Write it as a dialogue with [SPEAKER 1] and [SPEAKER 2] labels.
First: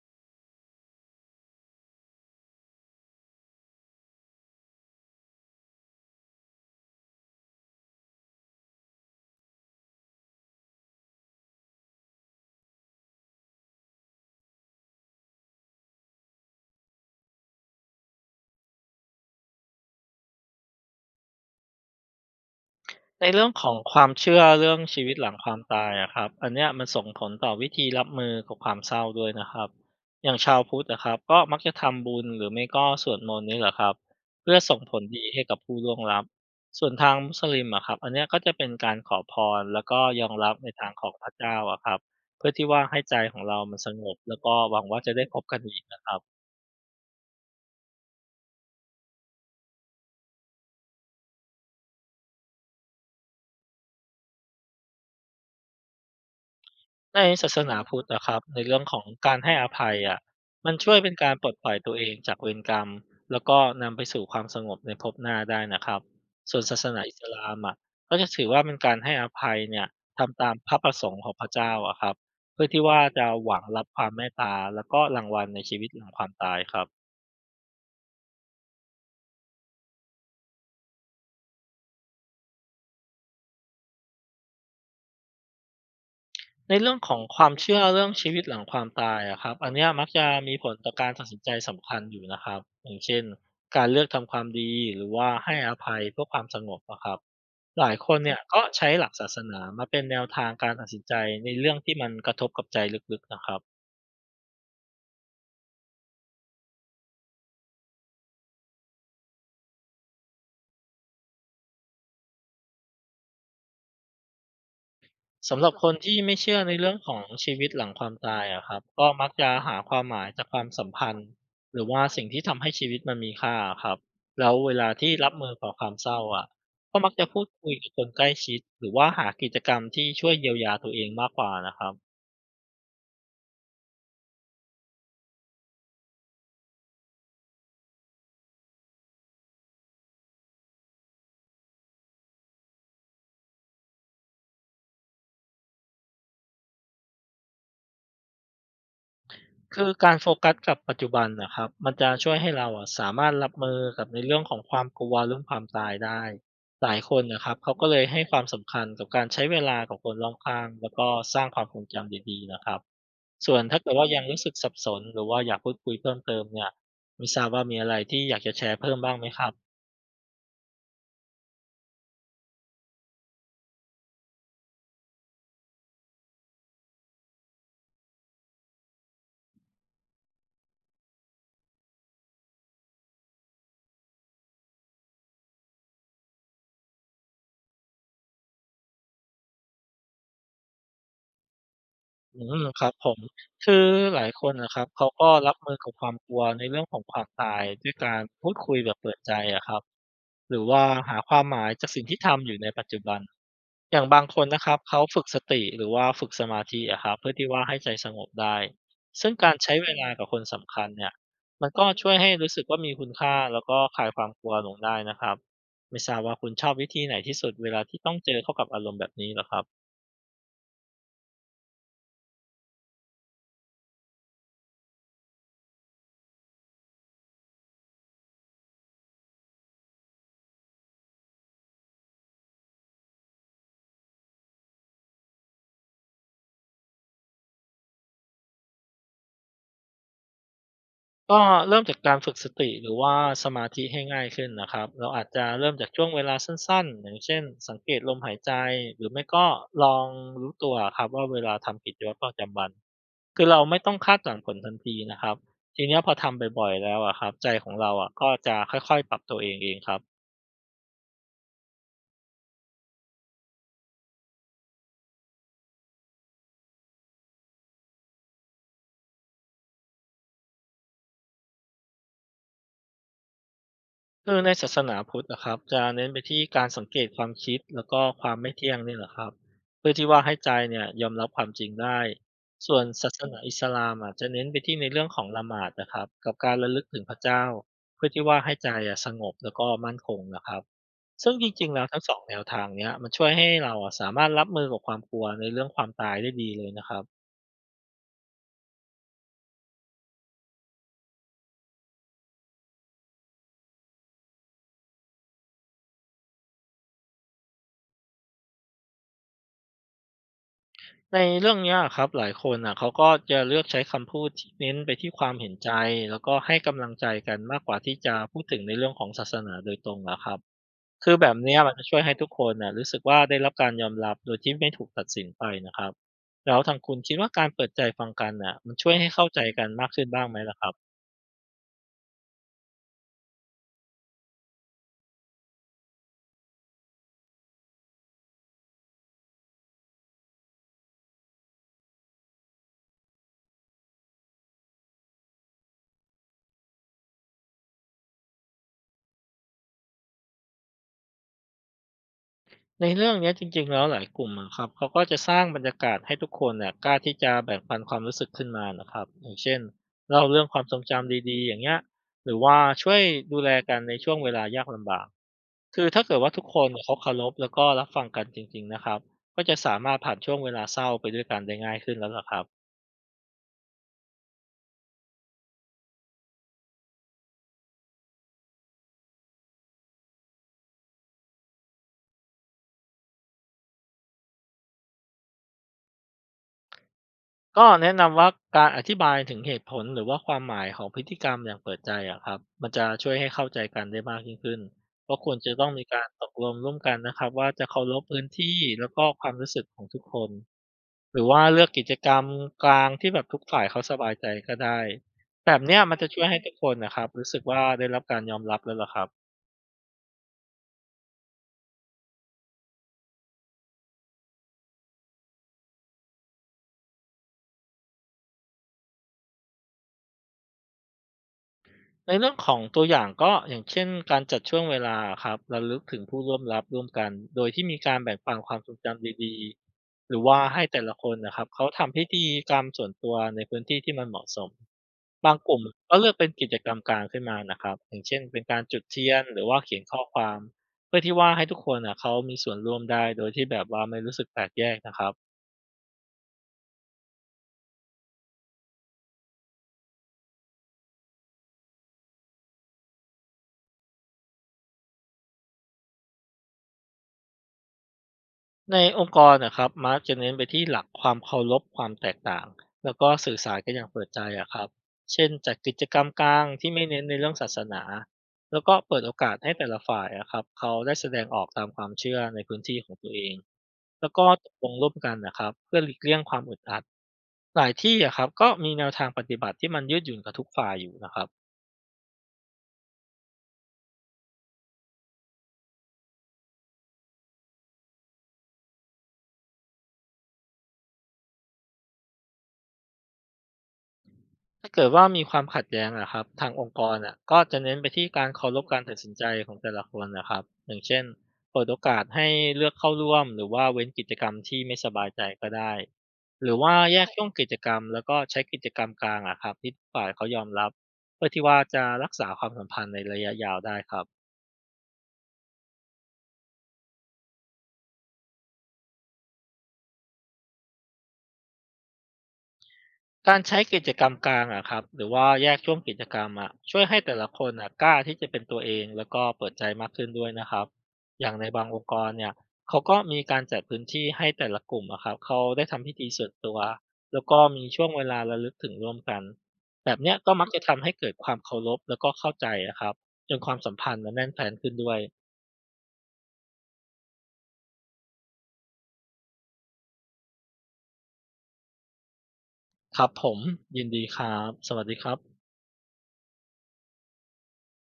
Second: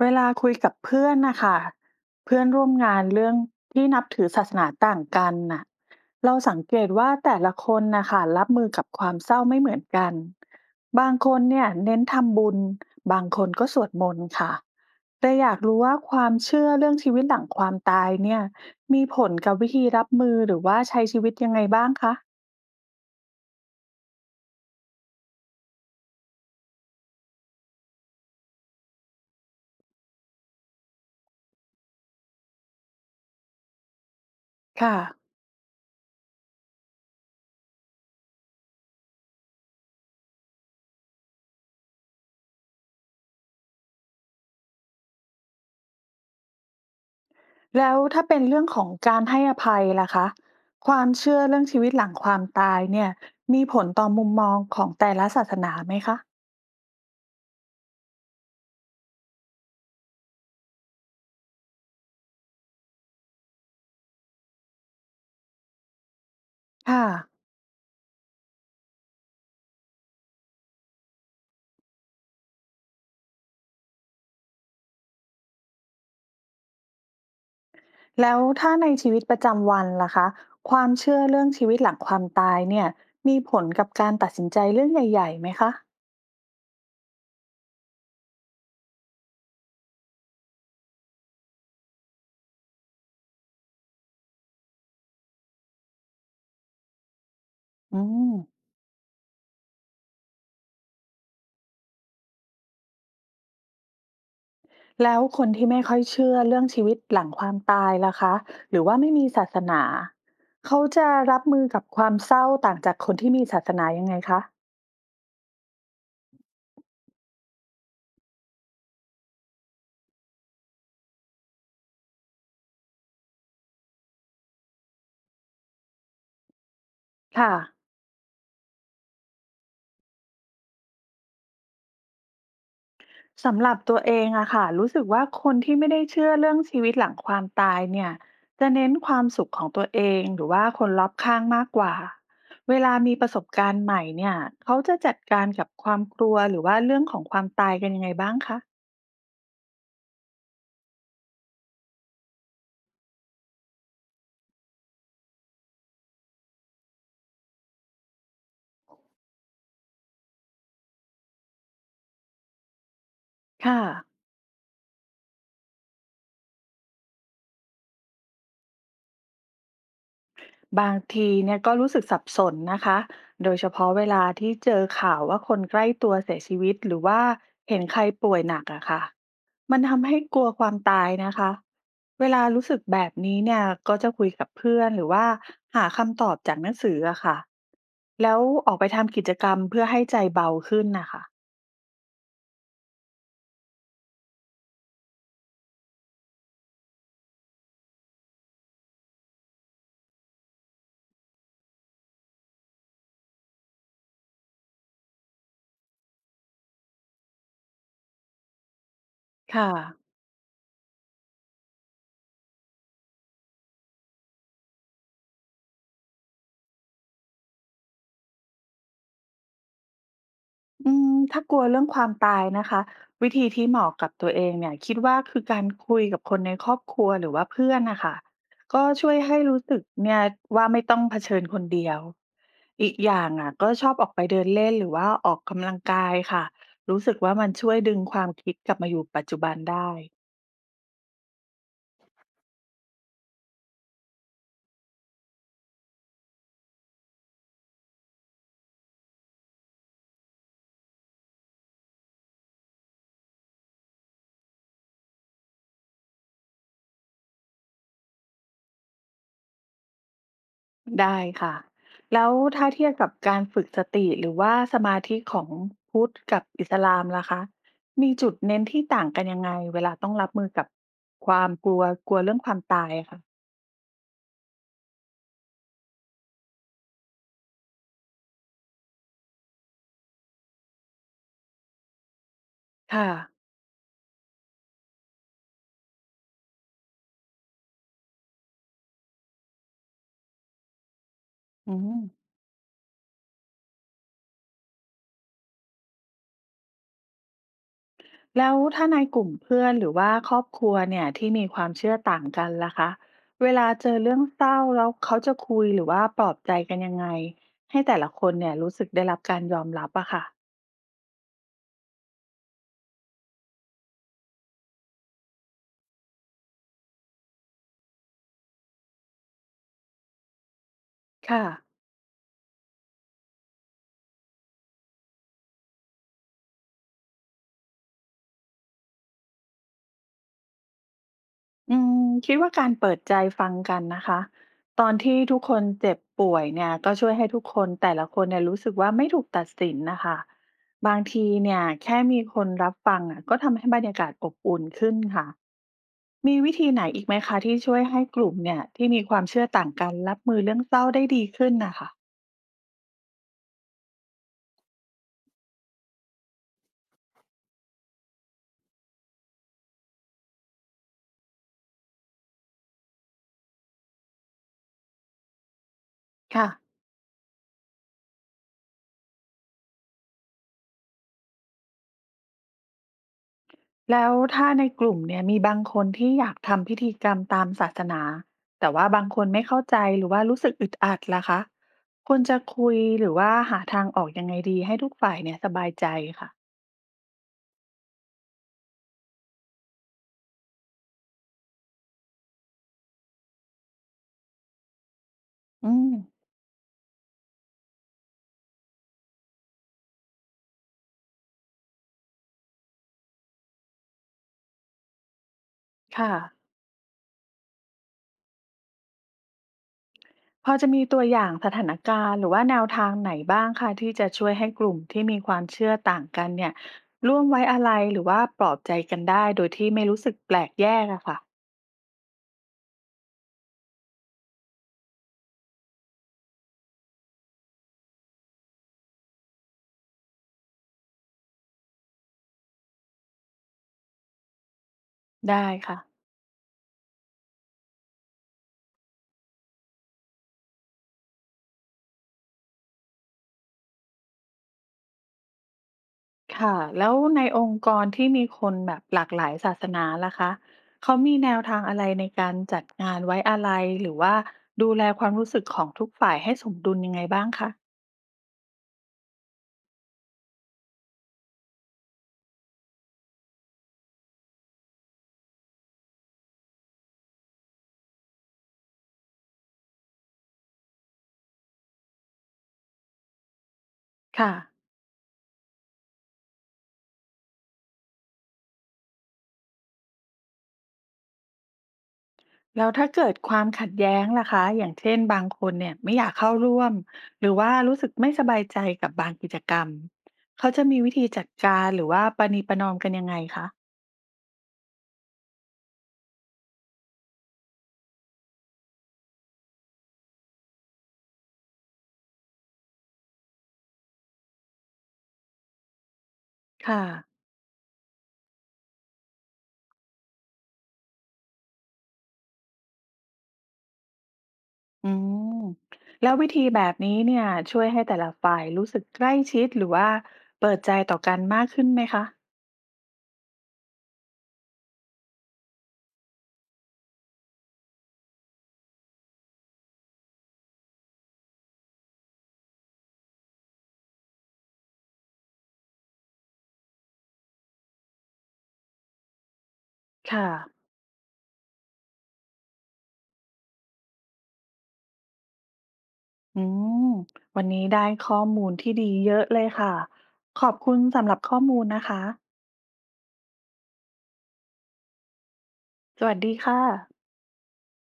[SPEAKER 1] เวลาคุยกับเพื่อนนะค่ะเพื่อนร่วมงานเรื่องที่นับถือศาสนาต่างกันน่ะเราสังเกตว่าแต่ละคนนะคะรับมือกับความเศร้าไม่เหมือนกันบางคนเนี่ยเน้นทำบุญบางคนก็สวดมนต์ค่ะแต่อยากรู้ว่าความเชื่อเรื่องชีวิตหลังความตายเนี่ยมีผลกับวิธีรับมือหรือว่าใช้ชีวิตยังไงบ้างคะ
[SPEAKER 2] ในเรื่องของความเชื่อเรื่องชีวิตหลังความตายอะครับอันเนี้ยมันส่งผลต่อวิธีรับมือกับความเศร้าด้วยนะครับอย่างชาวพุทธนะครับก็มักจะทำบุญหรือไม่ก็สวดมนต์นี่แหละครับเพื่อส่งผ
[SPEAKER 1] ค่ะ
[SPEAKER 2] ลดีให้กับผู้ล่วงลับส่วนทางมุสลิมอะครับอันเนี้ยก็จะเป็นการขอพรแล้วก็ยอมรับในทางของพระเจ้าอะครับเพื่อที่ว่าให้ใจของเรามันสงบแล้วก็หวังว่าจะได้พบกันอีกนะครับ
[SPEAKER 1] แล้วถ้าเป็นเรื่องของการให้อภัยล่ะคะความเชื่อเรื่องชีวิตหลังความตายเนี่ยมีผลต่อมุมมองของแต่ละศาสนาไหมคะ
[SPEAKER 2] ในศาสนาพุทธนะครับในเรื่องของการให้อภัยอะมันช่วยเป็นการปลดปล่อยตัวเองจากเวรกรรมแล้วก็นำไปสู่ความสงบในภพหน้าได้นะครับส่วนศาสนา
[SPEAKER 1] ค่ะ
[SPEAKER 2] อิสลามอะก็จะถือว่าเป็นการให้อภัยเนี่ยทำตามพระประสงค์ของพระเจ้าอะครับเพื่อที่ว่าจะหวังรับความเมตตาแล้วก็รางวัลในชีวิตหลังความตายครับ
[SPEAKER 1] แล้วถ้าในชีวิตประจำวันล่ะคะความเชื่อเรื่องชีวิตหลังความตายเนี่ยมีผลกับการตัดสินใจเรื่องใหญ่ๆไหมคะ
[SPEAKER 2] ในเรื่องของความเชื่อเรื่องชีวิตหลังความตายอะครับอันเนี้ยมักจะมีผลต่อการตัดสินใจสำคัญอยู่นะครับอย่างเช่นการเลือกทำความดีหรือว่าให้อภัยเพื่อความสงบนะครับหลาย
[SPEAKER 1] อื
[SPEAKER 2] คน
[SPEAKER 1] ม
[SPEAKER 2] เนี่ยก็ใช้หลักศาสนามาเป็นแนวทางการตัดสินใจในเรื่องที่มันกระทบกับใจลึกๆนะครับ
[SPEAKER 1] แล้วคนที่ไม่ค่อยเชื่อเรื่องชีวิตหลังความตายล่ะคะหรือว่าไม่มีศาสนาเขาจะรับมือกับความเศร้าต่างจากคนที่มีศาสนายังไงคะ
[SPEAKER 2] สำหรับคนที่ไม่เชื่อในเรื่องของชีวิตหลังความตายอะครับก็มักจะหาความหมายจากความสัมพันธ์หรือว่าสิ่งที่ทำให้ชีวิตมันมีค่าครับแล้วเวลาที่รับมือกับความเศร้าอะก็มักจะพูด
[SPEAKER 1] ค่ะ
[SPEAKER 2] คุยกับคนใกล้ชิดหรือว่าหากิจกรรมที่ช่วยเยียวยาตัวเองมากกว่านะครับ
[SPEAKER 1] สำหรับตัวเองอะค่ะรู้สึกว่าคนที่ไม่ได้เชื่อเรื่องชีวิตหลังความตายเนี่ยจะเน้นความสุขของตัวเองหรือว่าคนรอบข้างมากกว่าเวลามีประสบการณ์ใหม่เนี่ยเขาจะจัดการกับความกลัวหรือว่าเรื่องของความตายกันยังไงบ้างคะ
[SPEAKER 2] คือการโฟกัสกับปัจจุบันนะครับมันจะช่วยให้เราอะสามารถรับมือกับในเรื่องของความกลัวเรื่องความตายได้หลายคนนะครับเขาก็เลยให้ความสำคัญกับการใช้เวลากับคนรอบข้างแล้วก็สร้างความทรงจำดีๆนะครับส่วน
[SPEAKER 1] ค่ะ
[SPEAKER 2] ถ้าเกิดว่ายังรู้สึกสับสนหรือว่าอยากพูดคุยเพิ่มเติมเนี่ยไม่ทราบว่ามีอะไรที่อยากจะแชร์เพิ่มบ้างไหมครับ
[SPEAKER 1] บางทีเนี่ยก็รู้สึกสับสนนะคะ โดยเฉพาะเวลาที่เจอข่าวว่าคนใกล้ตัวเสียชีวิตหรือว่าเห็นใครป่วยหนักอะค่ะ มันทำให้กลัวความตายนะคะ เวลารู้สึกแบบนี้เนี่ยก็จะคุยกับเพื่อนหรือว่าหาคำตอบจากหนังสืออะค่ะแล้วออกไปทำกิจกรรมเพื่อให้ใจเบาขึ้นนะคะ
[SPEAKER 2] อืมครับผมคือหลายคนนะครับเขาก็รับมือกับความกลัวในเรื่องของความตายด้วยการพูดคุยแบบเปิดใจอะครับ หรือว่าหาความหมายจากสิ่งที่ทำอยู่ในปัจจุบันอย่างบางคนนะครับเขาฝึกสติหรือว่าฝึกสมาธิอะครับเพื่อที่ว่าให้ใจสงบได้ซึ่งการ
[SPEAKER 1] ค่ะ
[SPEAKER 2] ใช้เวลากับคนสำคัญเนี่ยมันก็ช่วยให้รู้สึกว่ามีคุณค่าแล้วก็คลายความกลัวลงได้นะครับไม่ทราบว่าคุณชอบวิธีไหนที่สุดเวลาที่ต้องเจอเข้ากับอารมณ์แบบนี้เหรอครับ
[SPEAKER 1] อืมถ้ากลัวเรื่องความตายนะคะวิธีที่เหมาะกับตัวเองเนี่ยคิดว่าคือการคุยกับคนในครอบครัวหรือว่าเพื่อนนะคะก็ช่วยให้รู้สึกเนี่ยว่าไม่ต้องเผชิญคนเดียวอีกอย่างอ่ะก็ชอบออกไปเดินเล่นหรือว่าออกกำลังกายค่ะรู้สึกว่ามันช่วยดึงความคิดกลับมาอยู่ปัจจุบันได้
[SPEAKER 2] ก็เริ่มจากการฝึกสติหรือว่าสมาธิให้ง่ายขึ้นนะครับเราอาจจะเริ่มจากช่วงเวลาสั้นๆ อย่างเช่นสังเกตลมหายใจหรือไม่ก็ลองรู้ตัวครับว่าเวลาทำกิจวัตรประจำวัน คือเราไม่ต้องคาดหวังผลทันทีนะครับ ทีเนี้ยพอทำบ่อยๆแล้วอะครับใจของเราอะก็จะค่อยๆปรับตัวเองเองครับ
[SPEAKER 1] ได้ค่ะแล้วถ้าเทียบกับการฝึกสติหรือว่าสมาธิของพุทธกับอิสลามล่ะคะมีจุดเน้นที่ต่างกันยังไงเวลาต้องรับมือกับความกลัวกลัวเรื่องความตายอะค่ะ
[SPEAKER 2] คือในศาสนาพุทธนะครับจะเน้นไปที่การสังเกตความคิดแล้วก็ความไม่เที่ยงนี่แหละครับเพื่อที่ว่าให้ใจเนี่ยยอมรับความจริงได้ส่วน
[SPEAKER 1] ค่ะ
[SPEAKER 2] ศาสนาอิสลามอ่ะจะเน้นไปที่ในเรื่องของละหมาดนะครับกับการระลึกถึงพระเจ้าเพื่อที่ว่าให้ใจอ่ะสงบแล้วก็มั่นคงนะครับซึ่งจริง
[SPEAKER 1] อื
[SPEAKER 2] ๆแล้วทั้งสอง
[SPEAKER 1] ม
[SPEAKER 2] แนวทางเนี้ยมันช่วยให้เราอ่ะสามารถรับมือกับความกลัวในเรื่องความตายได้ดีเลยนะครับ
[SPEAKER 1] แล้วถ้าในกลุ่มเพื่อนหรือว่าครอบครัวเนี่ยที่มีความเชื่อต่างกันล่ะคะเวลาเจอเรื่องเศร้าแล้วเขาจะคุยหรือว่าปลอบใจกันยังไงให้แต่ละคนเนี่ยรู้สึกได้รับการยอมรับอะค่ะ
[SPEAKER 2] ในเรื่องเนี้ยครับหลายคนอ่ะเขาก็จะเลือกใช้คำพูดที่เน้นไปที่ความเห็นใจแล้วก็ให้กำลังใจกันมากกว่าที่จะพูดถึงในเรื่องของศาสนาโดยตรงอะครับคือแบบ
[SPEAKER 1] ค่ะ
[SPEAKER 2] เนี้ยมันจะช่วยให้ทุกคนน่ะรู้สึกว่าได้รับการยอมรับโดยที่ไม่ถูกตัดสินไปนะครับแล้วทางคุณคิดว่าการเปิดใจฟังกันน่ะมันช่วยให้เข้าใจกันมากขึ้นบ้างไหมล่ะครับ
[SPEAKER 1] อืมคิดว่าการเปิดใจฟังกันนะคะตอนที่ทุกคนเจ็บป่วยเนี่ยก็ช่วยให้ทุกคนแต่ละคนเนี่ยรู้สึกว่าไม่ถูกตัดสินนะคะบางทีเนี่ยแค่มีคนรับฟังอ่ะก็ทำให้บรรยากาศอบอุ่นขึ้นค่ะมีวิธีไหนอีกไหมคะที่ช่วยให้กลุ่มเนี่ยที่มีความเชื่อต่างกันรับมือเรื่องเศร้าได้ดีขึ้นนะคะ
[SPEAKER 2] ในเรื่องเนี้ยจริงๆแล้วหลายกลุ่มอะครับเขาก็จะสร้างบรรยากาศให้ทุกคนเนี่ยกล้าที่จะแบ่งปันความรู้สึกขึ้นมานะครับอย่างเช่นเล่าเรื่องความทรงจำดีๆอย่างเงี้ยหรือว่าช่วยดูแลกันในช่วงเวลายากลำบากคือถ้าเกิดว่าทุก
[SPEAKER 1] ค่ะ
[SPEAKER 2] คนเนี่ยเขาเคารพแล้วก็รับฟังกันจริงๆนะครับก็จะสามารถผ่านช่วงเวลาเศร้าไปด้วยกันได้ง่ายขึ้นแล้วล่ะครับ
[SPEAKER 1] แล้วถ้าในกลุ่มเนี่ยมีบางคนที่อยากทำพิธีกรรมตามศาสนาแต่ว่าบางคนไม่เข้าใจหรือว่ารู้สึกอึดอัดล่ะคะควรจะคุยหรือว่าหาทางออกยังไงดีให้ทุกฝ่ายเนี่ยสบายใจค่ะ
[SPEAKER 2] ก็แนะนำว่าการอธิบายถึงเหตุผลหรือว่าความหมายของพฤติกรรมอย่างเปิดใจอะครับมันจะช่วยให้เข้าใจกันได้มากยิ่งขึ้นก็ควรจะต้อง
[SPEAKER 1] อื
[SPEAKER 2] มี
[SPEAKER 1] ม
[SPEAKER 2] การตกลงร่วมกันนะครับว่าจะเคารพพื้นที่แล้วก็ความรู้สึกของทุกคนหรือว่าเลือกกิจกรรมกลางที่แบบทุกฝ่ายเขาสบายใจก็ได้แบบเนี้ยมันจะ
[SPEAKER 1] ค่ะ
[SPEAKER 2] ช่วยให้ทุกคนนะครับรู้สึกว่าได้รับการยอมรับแล้วล่ะครับ
[SPEAKER 1] พอจะมีตัวอย่างสถานการณ์หรือว่าแนวทางไหนบ้างคะที่จะช่วยให้กลุ่มที่มีความเชื่อต่างกันเนี่ยร่วมไว้อาลัยหรือว่าปลอบใจกันได้โดยที่ไม่รู้สึกแปลกแยกอะค่ะ
[SPEAKER 2] ในเรื่องของตัวอย่างก็อย่างเช่นการจัดช่วงเวลาครับระลึกถึงผู้ร่วมรับร่วมกันโดยที่มีการแบ่งปันความทรงจำดีๆหรือว่าให้แต่ละคนนะครับเขาทำพิธีกรรมส่วนตัวในพื้นที่ที่มันเหมาะสมบาง
[SPEAKER 1] ได้
[SPEAKER 2] กลุ่ม
[SPEAKER 1] ค่ะ
[SPEAKER 2] ก็เลือกเป็นกิจกรรมกลางขึ้นมานะครับอย่างเช่นเป็นการจุดเทียนหรือว่าเขียนข้อความเพื่อที่ว่าให้ทุกคนนะเขามีส่วนร่วมได้โดยที่แบบว่าไม่รู้สึกแปลกแยกนะครับ
[SPEAKER 1] ค่ะแล้วในองค์กรที่มีคนแบบหลากหลายศาสนาล่ะคะเขามีแนวทางอะไรในการจัดงานไว้อาลัยหรือว่าดูแลความรู้สึกของทุกฝ่ายให้สมดุลยังไงบ้างคะ
[SPEAKER 2] ในองค์กรนะครับมักจะเน้นไปที่หลักความเคารพความแตกต่างแล้วก็สื่อสารกันอย่างเปิดใจอะครับเช่นจัดกิจกรรมกลางที่ไม่เน้นในเรื่องศาสนาแล้วก็เปิดโอกาสให้แต่ละฝ่ายอะครับเขาได้แสดงออกตามความเชื่อในพื้นที่ของตัวเองแล้วก็
[SPEAKER 1] ค่ะ
[SPEAKER 2] ตกลงร่วมกันนะครับเพื่อหลีกเลี่ยงความอึดอัดหลายที่อะครับก็มีแนวทางปฏิบัติที่มันยืดหยุ่นกับทุกฝ่ายอยู่นะครับ
[SPEAKER 1] แล้วถ้าเกิดความขัดแย้งล่ะคะอย่างเช่นบางคนเนี่ยไม่อยากเข้าร่วมหรือว่ารู้สึกไม่สบายใจกับบางกิจกรรมเขาจะมีวิธีจัดการหรือว่าประนีประนอมกันยังไงคะ
[SPEAKER 2] ถ้าเกิดว่ามีความขัดแย้งนะครับทางองค์กรอะก็จะเน้นไปที่การเคารพการตัดสินใจของแต่ละคนนะครับอย่างเช่นเปิดโอกาสให้เลือกเข้าร่วมหรือว่าเว้นกิจกรรมที่ไม่สบายใจก็ได้หรือว่า
[SPEAKER 1] ค่ะ
[SPEAKER 2] แยกช่วงกิจกรรมแล้วก็ใช้กิจกรรมกลางอะครับที่ทุกฝ่ายเขายอมรับเพื่อที่ว่าจะรักษาความสัมพันธ์ในระยะยาวได้ครับ
[SPEAKER 1] อืมแล้ววิธีแบบนี้เนี่ยช่วยให้แต่ละฝ่ายรู้สึกใกล้ชิดหรือว่าเปิดใจต่อกันมากขึ้นไหมคะ
[SPEAKER 2] การใช้กิจกรรมกลางอะครับหรือว่าแยกช่วงกิจกรรมอะช่วยให้แต่ละคนอะกล้าที่จะเป็นตัวเองแล้วก็เปิดใจมากขึ้นด้วยนะครับอย่างในบางองค์กรเนี่ยเขาก็มีการจัดพื้นที่ให้แต่ละกลุ่มอะครับเขาได้ทำพิธีส่วนตัวแล้วก็มีช่วงเวลาระลึกถึงร่วมกันแบบเนี้ย
[SPEAKER 1] ค่ะ
[SPEAKER 2] ก็มักจะทำให้เกิดความเคารพแล้วก็เข้าใจอะครับจนความสัมพันธ์มันแน่นแฟนขึ้นด้วย
[SPEAKER 1] อืมวันนี้ได้ข้อมูลที่ดีเยอะเลยค่ะขอบคุณสำหรับข้อมูลนะคะ
[SPEAKER 2] ครับผมยินดีครับสวัสดีครับ
[SPEAKER 1] สวัสดีค่ะ